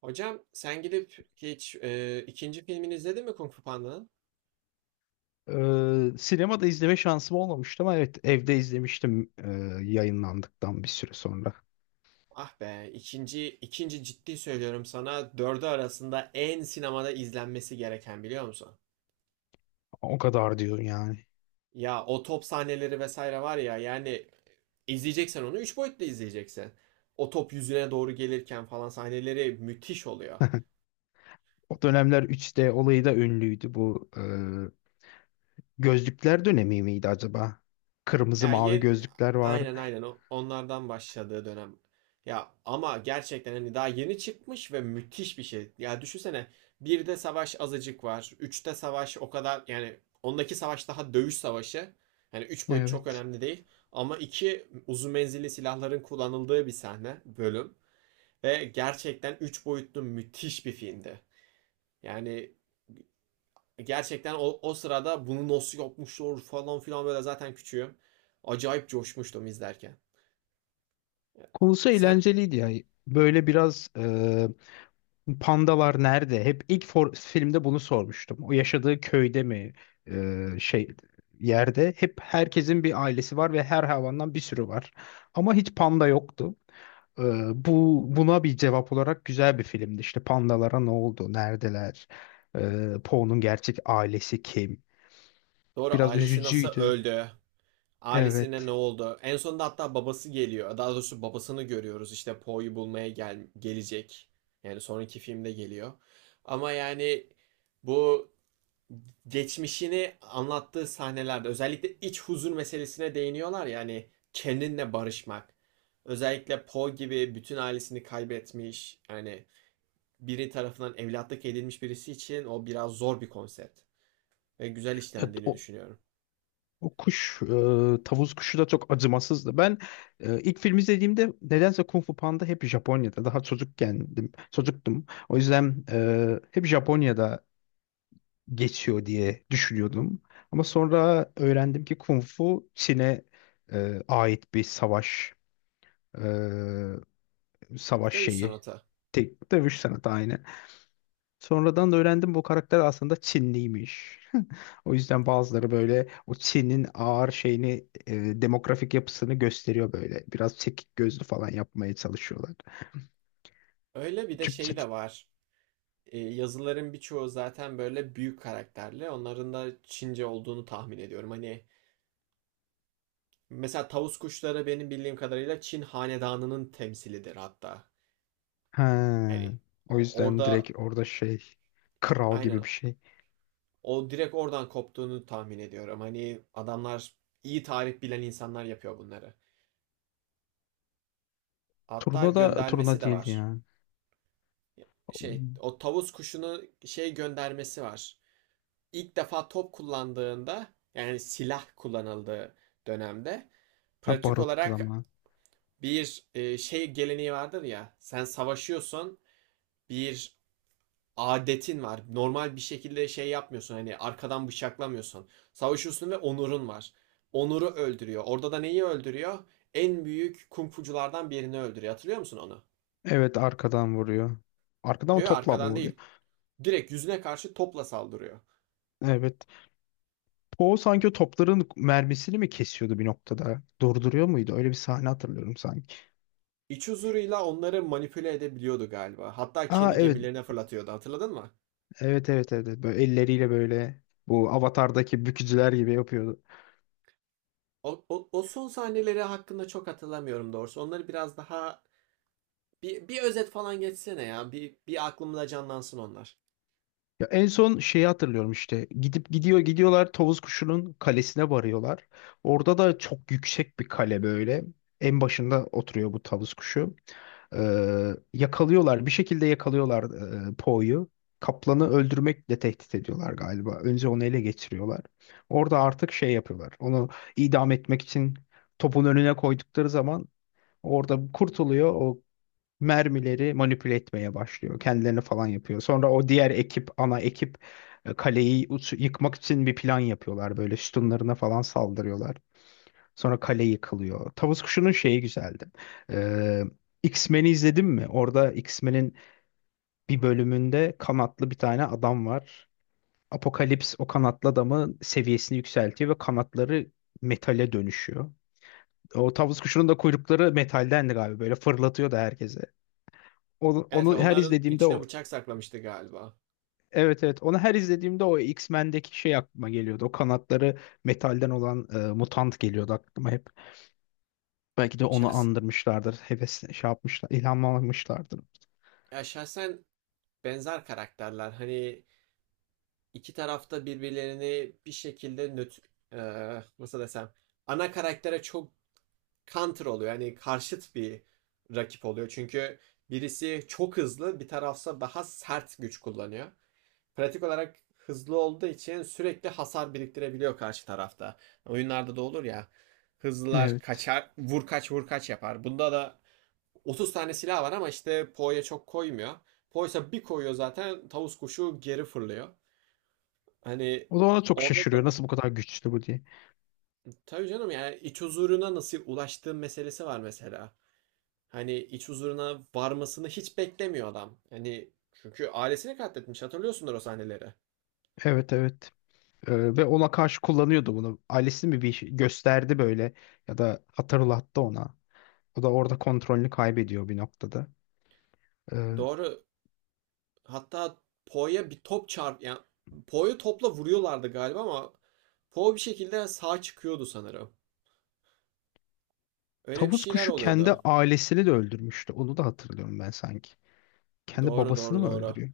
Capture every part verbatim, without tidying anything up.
Hocam sen gidip hiç e, ikinci filmini izledin mi Kung Fu Panda'nın? Ee, sinemada izleme şansım olmamıştı ama evet evde izlemiştim, e, yayınlandıktan bir süre sonra. Ah be ikinci ikinci ciddi söylüyorum sana dördü arasında en sinemada izlenmesi gereken biliyor musun? O kadar diyorum yani. Ya o top sahneleri vesaire var ya yani izleyeceksen onu üç boyutlu izleyeceksin. O top yüzüne doğru gelirken falan sahneleri müthiş oluyor. O dönemler üç D olayı da ünlüydü bu. E, gözlükler dönemi miydi acaba? Kırmızı Ya mavi ye, gözlükler vardı. aynen aynen o onlardan başladığı dönem. Ya ama gerçekten hani daha yeni çıkmış ve müthiş bir şey. Ya düşünsene birde savaş azıcık var. Üçte savaş o kadar yani ondaki savaş daha dövüş savaşı. Hani üç boyut çok Evet. önemli değil. Ama iki uzun menzilli silahların kullanıldığı bir sahne bölüm. Ve gerçekten üç boyutlu müthiş bir filmdi. Yani gerçekten o, o sırada bunu nasıl yapmışlar falan filan böyle zaten küçüğüm. Acayip coşmuştum izlerken. Konusu Sen eğlenceliydi ya. Böyle biraz e, pandalar nerede? Hep ilk for- filmde bunu sormuştum. O yaşadığı köyde mi? E, şey yerde hep herkesin bir ailesi var ve her hayvandan bir sürü var. Ama hiç panda yoktu. E, Bu buna bir cevap olarak güzel bir filmdi. İşte pandalara ne oldu? Neredeler? E, Po'nun gerçek ailesi kim? doğru Biraz ailesi nasıl üzücüydü. öldü? Ailesine ne Evet. oldu? En sonunda hatta babası geliyor. Daha doğrusu babasını görüyoruz. İşte Poe'yu bulmaya gel gelecek. Yani sonraki filmde geliyor. Ama yani bu geçmişini anlattığı sahnelerde özellikle iç huzur meselesine değiniyorlar ya hani kendinle barışmak. Özellikle Poe gibi bütün ailesini kaybetmiş yani biri tarafından evlatlık edilmiş birisi için o biraz zor bir konsept ve güzel Ya, işlendiğini o- düşünüyorum. O kuş, e, tavus kuşu da çok acımasızdı. Ben e, ilk film izlediğimde nedense Kung Fu Panda hep Japonya'da. Daha çocukkendim, çocuktum. O yüzden e, hep Japonya'da geçiyor diye düşünüyordum. Ama sonra öğrendim ki Kung Fu Çin'e e, ait bir savaş, e, savaş Dövüş şeyi. sanatı. Tek dövüş sanatı aynı. Sonradan da öğrendim bu karakter aslında Çinliymiş. O yüzden bazıları böyle o Çin'in ağır şeyini, e, demografik yapısını gösteriyor böyle. Biraz çekik gözlü falan yapmaya çalışıyorlar. Öyle bir de şey Türkçe. de var. E, yazıların birçoğu zaten böyle büyük karakterli. Onların da Çince olduğunu tahmin ediyorum. Hani mesela tavus kuşları benim bildiğim kadarıyla Çin hanedanının temsilidir hatta. Ha, Hani o yüzden orada direkt orada şey, kral aynen gibi bir şey. o direkt oradan koptuğunu tahmin ediyorum. Hani adamlar iyi tarih bilen insanlar yapıyor bunları. Hatta Turna da göndermesi turna de değildi var. ya. Şey o tavus kuşunu şey göndermesi var. İlk defa top kullandığında yani silah kullanıldığı dönemde Ha, pratik baruttu olarak ama. bir e, şey geleneği vardır ya sen savaşıyorsun bir adetin var. Normal bir şekilde şey yapmıyorsun. Hani arkadan bıçaklamıyorsun. Savaşıyorsun ve onurun var. Onuru öldürüyor. Orada da neyi öldürüyor? En büyük kung birini öldürüyor. Hatırlıyor musun onu? Evet, arkadan vuruyor. Arkadan mı, Yok topla mı arkadan vuruyor? değil. Direkt yüzüne karşı topla saldırıyor. Evet. Poe sanki o topların mermisini mi kesiyordu bir noktada? Durduruyor muydu? Öyle bir sahne hatırlıyorum sanki. İç huzuruyla onları manipüle edebiliyordu galiba. Hatta Aa, kendi evet. gemilerine fırlatıyordu. Hatırladın mı? Evet evet evet. evet. Böyle elleriyle böyle bu Avatar'daki bükücüler gibi yapıyordu. O, o, o son sahneleri hakkında çok hatırlamıyorum doğrusu. Onları biraz daha bir, bir özet falan geçsene ya. Bir, bir aklımda canlansın onlar. Ya en son şeyi hatırlıyorum işte. Gidip gidiyor gidiyorlar, Tavus Kuşu'nun kalesine varıyorlar. Orada da çok yüksek bir kale böyle. En başında oturuyor bu Tavus Kuşu. Ee, yakalıyorlar. Bir şekilde yakalıyorlar e, Poe'yu. Kaplanı öldürmekle tehdit ediyorlar galiba. Önce onu ele geçiriyorlar. Orada artık şey yapıyorlar. Onu idam etmek için topun önüne koydukları zaman orada kurtuluyor. O mermileri manipüle etmeye başlıyor. Kendilerini falan yapıyor. Sonra o diğer ekip, ana ekip e, kaleyi uç- yıkmak için bir plan yapıyorlar. Böyle sütunlarına falan saldırıyorlar. Sonra kale yıkılıyor. Tavus Kuşu'nun şeyi güzeldi. Ee, X-Men'i izledin mi? Orada X-Men'in bir bölümünde kanatlı bir tane adam var. Apokalips o kanatlı adamın seviyesini yükseltiyor ve kanatları metale dönüşüyor. O tavus kuşunun da kuyrukları metaldendi galiba. Böyle fırlatıyor da herkese. Onu, Evet onu her onların izlediğimde içine o. bıçak saklamıştı galiba. Evet evet onu her izlediğimde o X-Men'deki şey aklıma geliyordu. O kanatları metalden olan e, mutant geliyordu aklıma hep. Belki de onu Şahs andırmışlardır. Heves şey yapmışlar, ilhamlanmışlardır. ya şahsen benzer karakterler. Hani iki tarafta birbirlerini bir şekilde nötr eee, nasıl desem ana karaktere çok counter oluyor. Yani karşıt bir rakip oluyor. Çünkü birisi çok hızlı, bir tarafsa daha sert güç kullanıyor. Pratik olarak hızlı olduğu için sürekli hasar biriktirebiliyor karşı tarafta. Oyunlarda da olur ya. Hızlılar Evet. kaçar, vur kaç vur kaç yapar. Bunda da otuz tane silah var ama işte Poe'ya çok koymuyor. Poe'sa bir koyuyor zaten tavus kuşu geri fırlıyor. Hani O da ona çok orada da şaşırıyor. Nasıl bu kadar güçlü bu diye. tabii canım yani iç huzuruna nasıl ulaştığı meselesi var mesela. Hani iç huzuruna varmasını hiç beklemiyor adam. Hani çünkü ailesini katletmiş hatırlıyorsundur o sahneleri. Evet, evet. Ee, ve ona karşı kullanıyordu bunu. Ailesi mi bir şey gösterdi böyle ya da hatırlattı ona. O da orada kontrolünü kaybediyor bir noktada. Ee, Doğru. Hatta Poe'ya bir top çarp yani Poe'yu topla vuruyorlardı galiba ama Poe bir şekilde sağ çıkıyordu sanırım. Öyle bir tavus şeyler kuşu kendi oluyordu. ailesini de öldürmüştü. Onu da hatırlıyorum ben sanki. Kendi Doğru babasını doğru mı doğru. öldürüyor?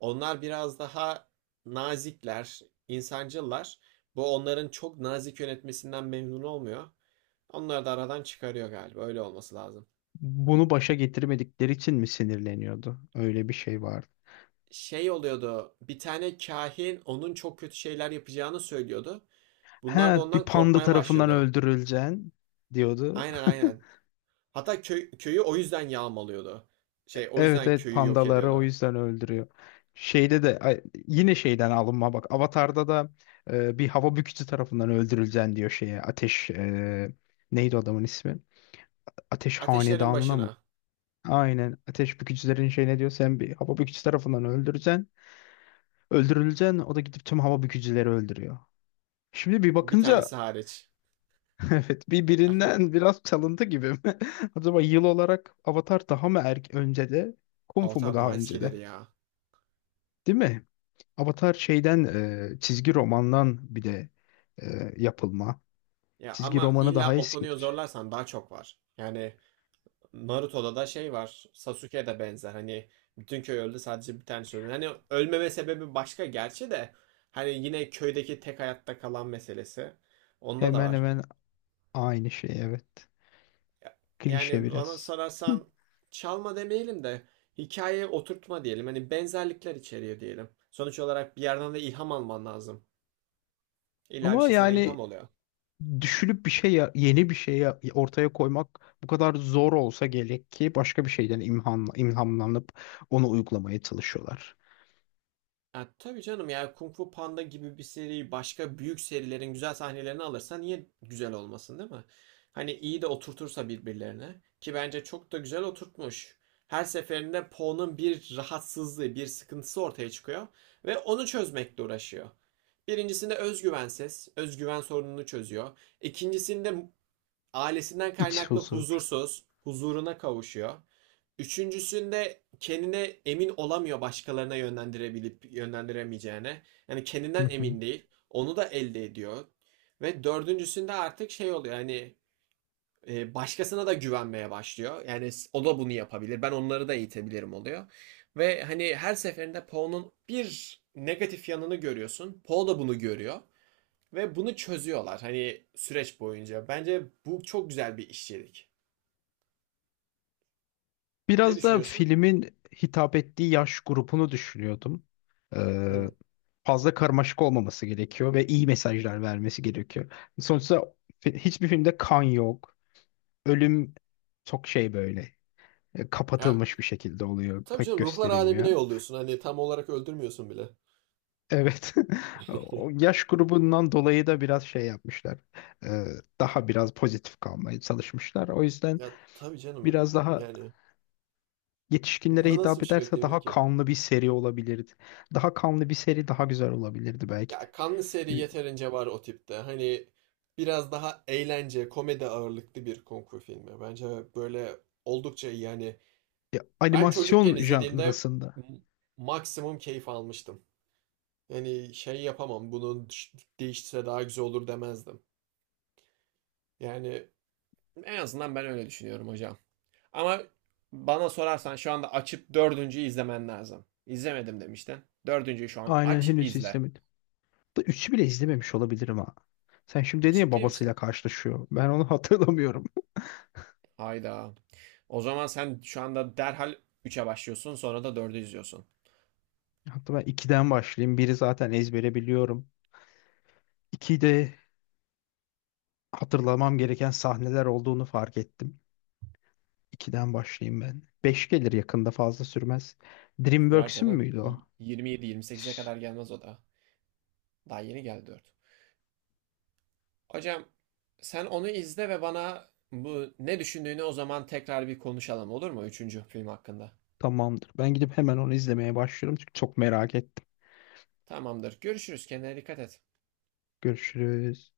Onlar biraz daha nazikler, insancıllar. Bu onların çok nazik yönetmesinden memnun olmuyor. Onları da aradan çıkarıyor galiba. Öyle olması lazım. Bunu başa getirmedikleri için mi sinirleniyordu? Öyle bir şey vardı. Şey oluyordu. Bir tane kahin onun çok kötü şeyler yapacağını söylüyordu. Bunlar da He, bir ondan panda korkmaya tarafından başladı. öldürüleceksin diyordu. Aynen aynen. Hatta köy, köyü o yüzden yağmalıyordu. Şey o Evet, yüzden evet, köyü yok pandaları o ediyordu. yüzden öldürüyor. Şeyde de ay, yine şeyden alınma bak. Avatar'da da e, bir hava bükücü tarafından öldürüleceksin diyor şeye. Ateş, e, neydi adamın ismi? Ateş Ateşlerin hanedanına mı? başına. Aynen. Ateş bükücülerin şey ne diyor? Sen bir hava bükücü tarafından öldüreceksin. Öldürüleceksin. O da gidip tüm hava bükücüleri öldürüyor. Şimdi bir Bir tanesi bakınca hariç. evet, bir birinden biraz çalıntı gibi mi? Acaba yıl olarak Avatar daha mı erk önce de, Kung Fu mu Avatar daha daha önce eskileri de? ya. Değil mi? Avatar şeyden, e, çizgi romandan bir de e, yapılma. Ya Çizgi ama romanı illa daha o konuyu eskidir. zorlarsan daha çok var. Yani Naruto'da da şey var. Sasuke de benzer. Hani bütün köy öldü sadece bir tanesi öldü. Hani ölmeme sebebi başka gerçi de. Hani yine köydeki tek hayatta kalan meselesi. Onda da Hemen var. hemen aynı şey, evet. Ya- Klişe Yani bana biraz. sorarsan çalma demeyelim de hikayeye oturtma diyelim. Hani benzerlikler içeriyor diyelim. Sonuç olarak bir yerden de ilham alman lazım. İlla bir Ama şey sana ilham yani oluyor. düşünüp bir şey ya- yeni bir şey ya- ortaya koymak bu kadar zor olsa gerek ki başka bir şeyden imhan, ilhamlanıp onu uygulamaya çalışıyorlar. Ya tabii canım ya Kung Fu Panda gibi bir seri başka büyük serilerin güzel sahnelerini alırsa niye güzel olmasın değil mi? Hani iyi de oturtursa birbirlerine ki bence çok da güzel oturtmuş. Her seferinde Po'nun bir rahatsızlığı, bir sıkıntısı ortaya çıkıyor ve onu çözmekle uğraşıyor. Birincisinde özgüvensiz, özgüven sorununu çözüyor. İkincisinde ailesinden İç kaynaklı huzur. huzursuz, huzuruna kavuşuyor. Üçüncüsünde kendine emin olamıyor başkalarına yönlendirebilip yönlendiremeyeceğine. Yani kendinden emin değil. Onu da elde ediyor. Ve dördüncüsünde artık şey oluyor hani e, başkasına da güvenmeye başlıyor. Yani o da bunu yapabilir. Ben onları da eğitebilirim oluyor. Ve hani her seferinde Poe'nun bir negatif yanını görüyorsun. Poe da bunu görüyor. Ve bunu çözüyorlar hani süreç boyunca. Bence bu çok güzel bir işçilik. Ne Biraz da düşünüyorsun? filmin hitap ettiği yaş grubunu düşünüyordum. Ee, Hı. fazla karmaşık olmaması gerekiyor ve iyi mesajlar vermesi gerekiyor. Sonuçta fi- hiçbir filmde kan yok. Ölüm çok şey böyle, e, Ya, kapatılmış bir şekilde oluyor. tabii Pek canım ruhlar alemine gösterilmiyor. yolluyorsun. Hani tam olarak öldürmüyorsun bile. Evet. O yaş grubundan dolayı da biraz şey yapmışlar. Ee, daha biraz pozitif kalmaya çalışmışlar. O yüzden Ya tabii canım. biraz daha Yani n- yetişkinlere nasıl hitap bir şey ederse bekleyebilir daha ki? kanlı bir seri olabilirdi. Daha kanlı bir seri daha güzel olabilirdi belki de. Ya kanlı seri Ne bileyim, yeterince var o tipte. Hani biraz daha eğlence, komedi ağırlıklı bir kung fu filmi. Bence böyle oldukça iyi. Yani ben çocukken animasyon izlediğimde janrasında. m- maksimum keyif almıştım. Yani şey yapamam, bunun düş- daha güzel olur demezdim. Yani en azından ben öyle düşünüyorum hocam. Ama bana sorarsan şu anda açıp dördüncüyü izlemen lazım. İzlemedim demiştin. Dördüncüyü şu an Aynen, aç henüz izle. izlemedim. Da üçü bile izlememiş olabilirim ha. Sen şimdi dedin ya Ciddi babasıyla misin? karşılaşıyor. Ben onu hatırlamıyorum. Hayda. O zaman sen şu anda derhal üçe başlıyorsun sonra da dördü izliyorsun. Hatta ben ikiden başlayayım. Biri zaten ezbere biliyorum. ikide hatırlamam gereken sahneler olduğunu fark ettim. ikiden başlayayım ben. Beş gelir yakında, fazla sürmez. Sürer DreamWorks'ün canım. müydü o? Y- yirmi yedi yirmi sekize Üf. kadar gelmez o da. Daha yeni geldi dört. Hocam sen onu izle ve bana bu ne düşündüğünü o zaman tekrar bir konuşalım olur mu? Üçüncü film hakkında. Tamamdır. Ben gidip hemen onu izlemeye başlıyorum çünkü çok merak ettim. Tamamdır. Görüşürüz. Kendine dikkat et. Görüşürüz.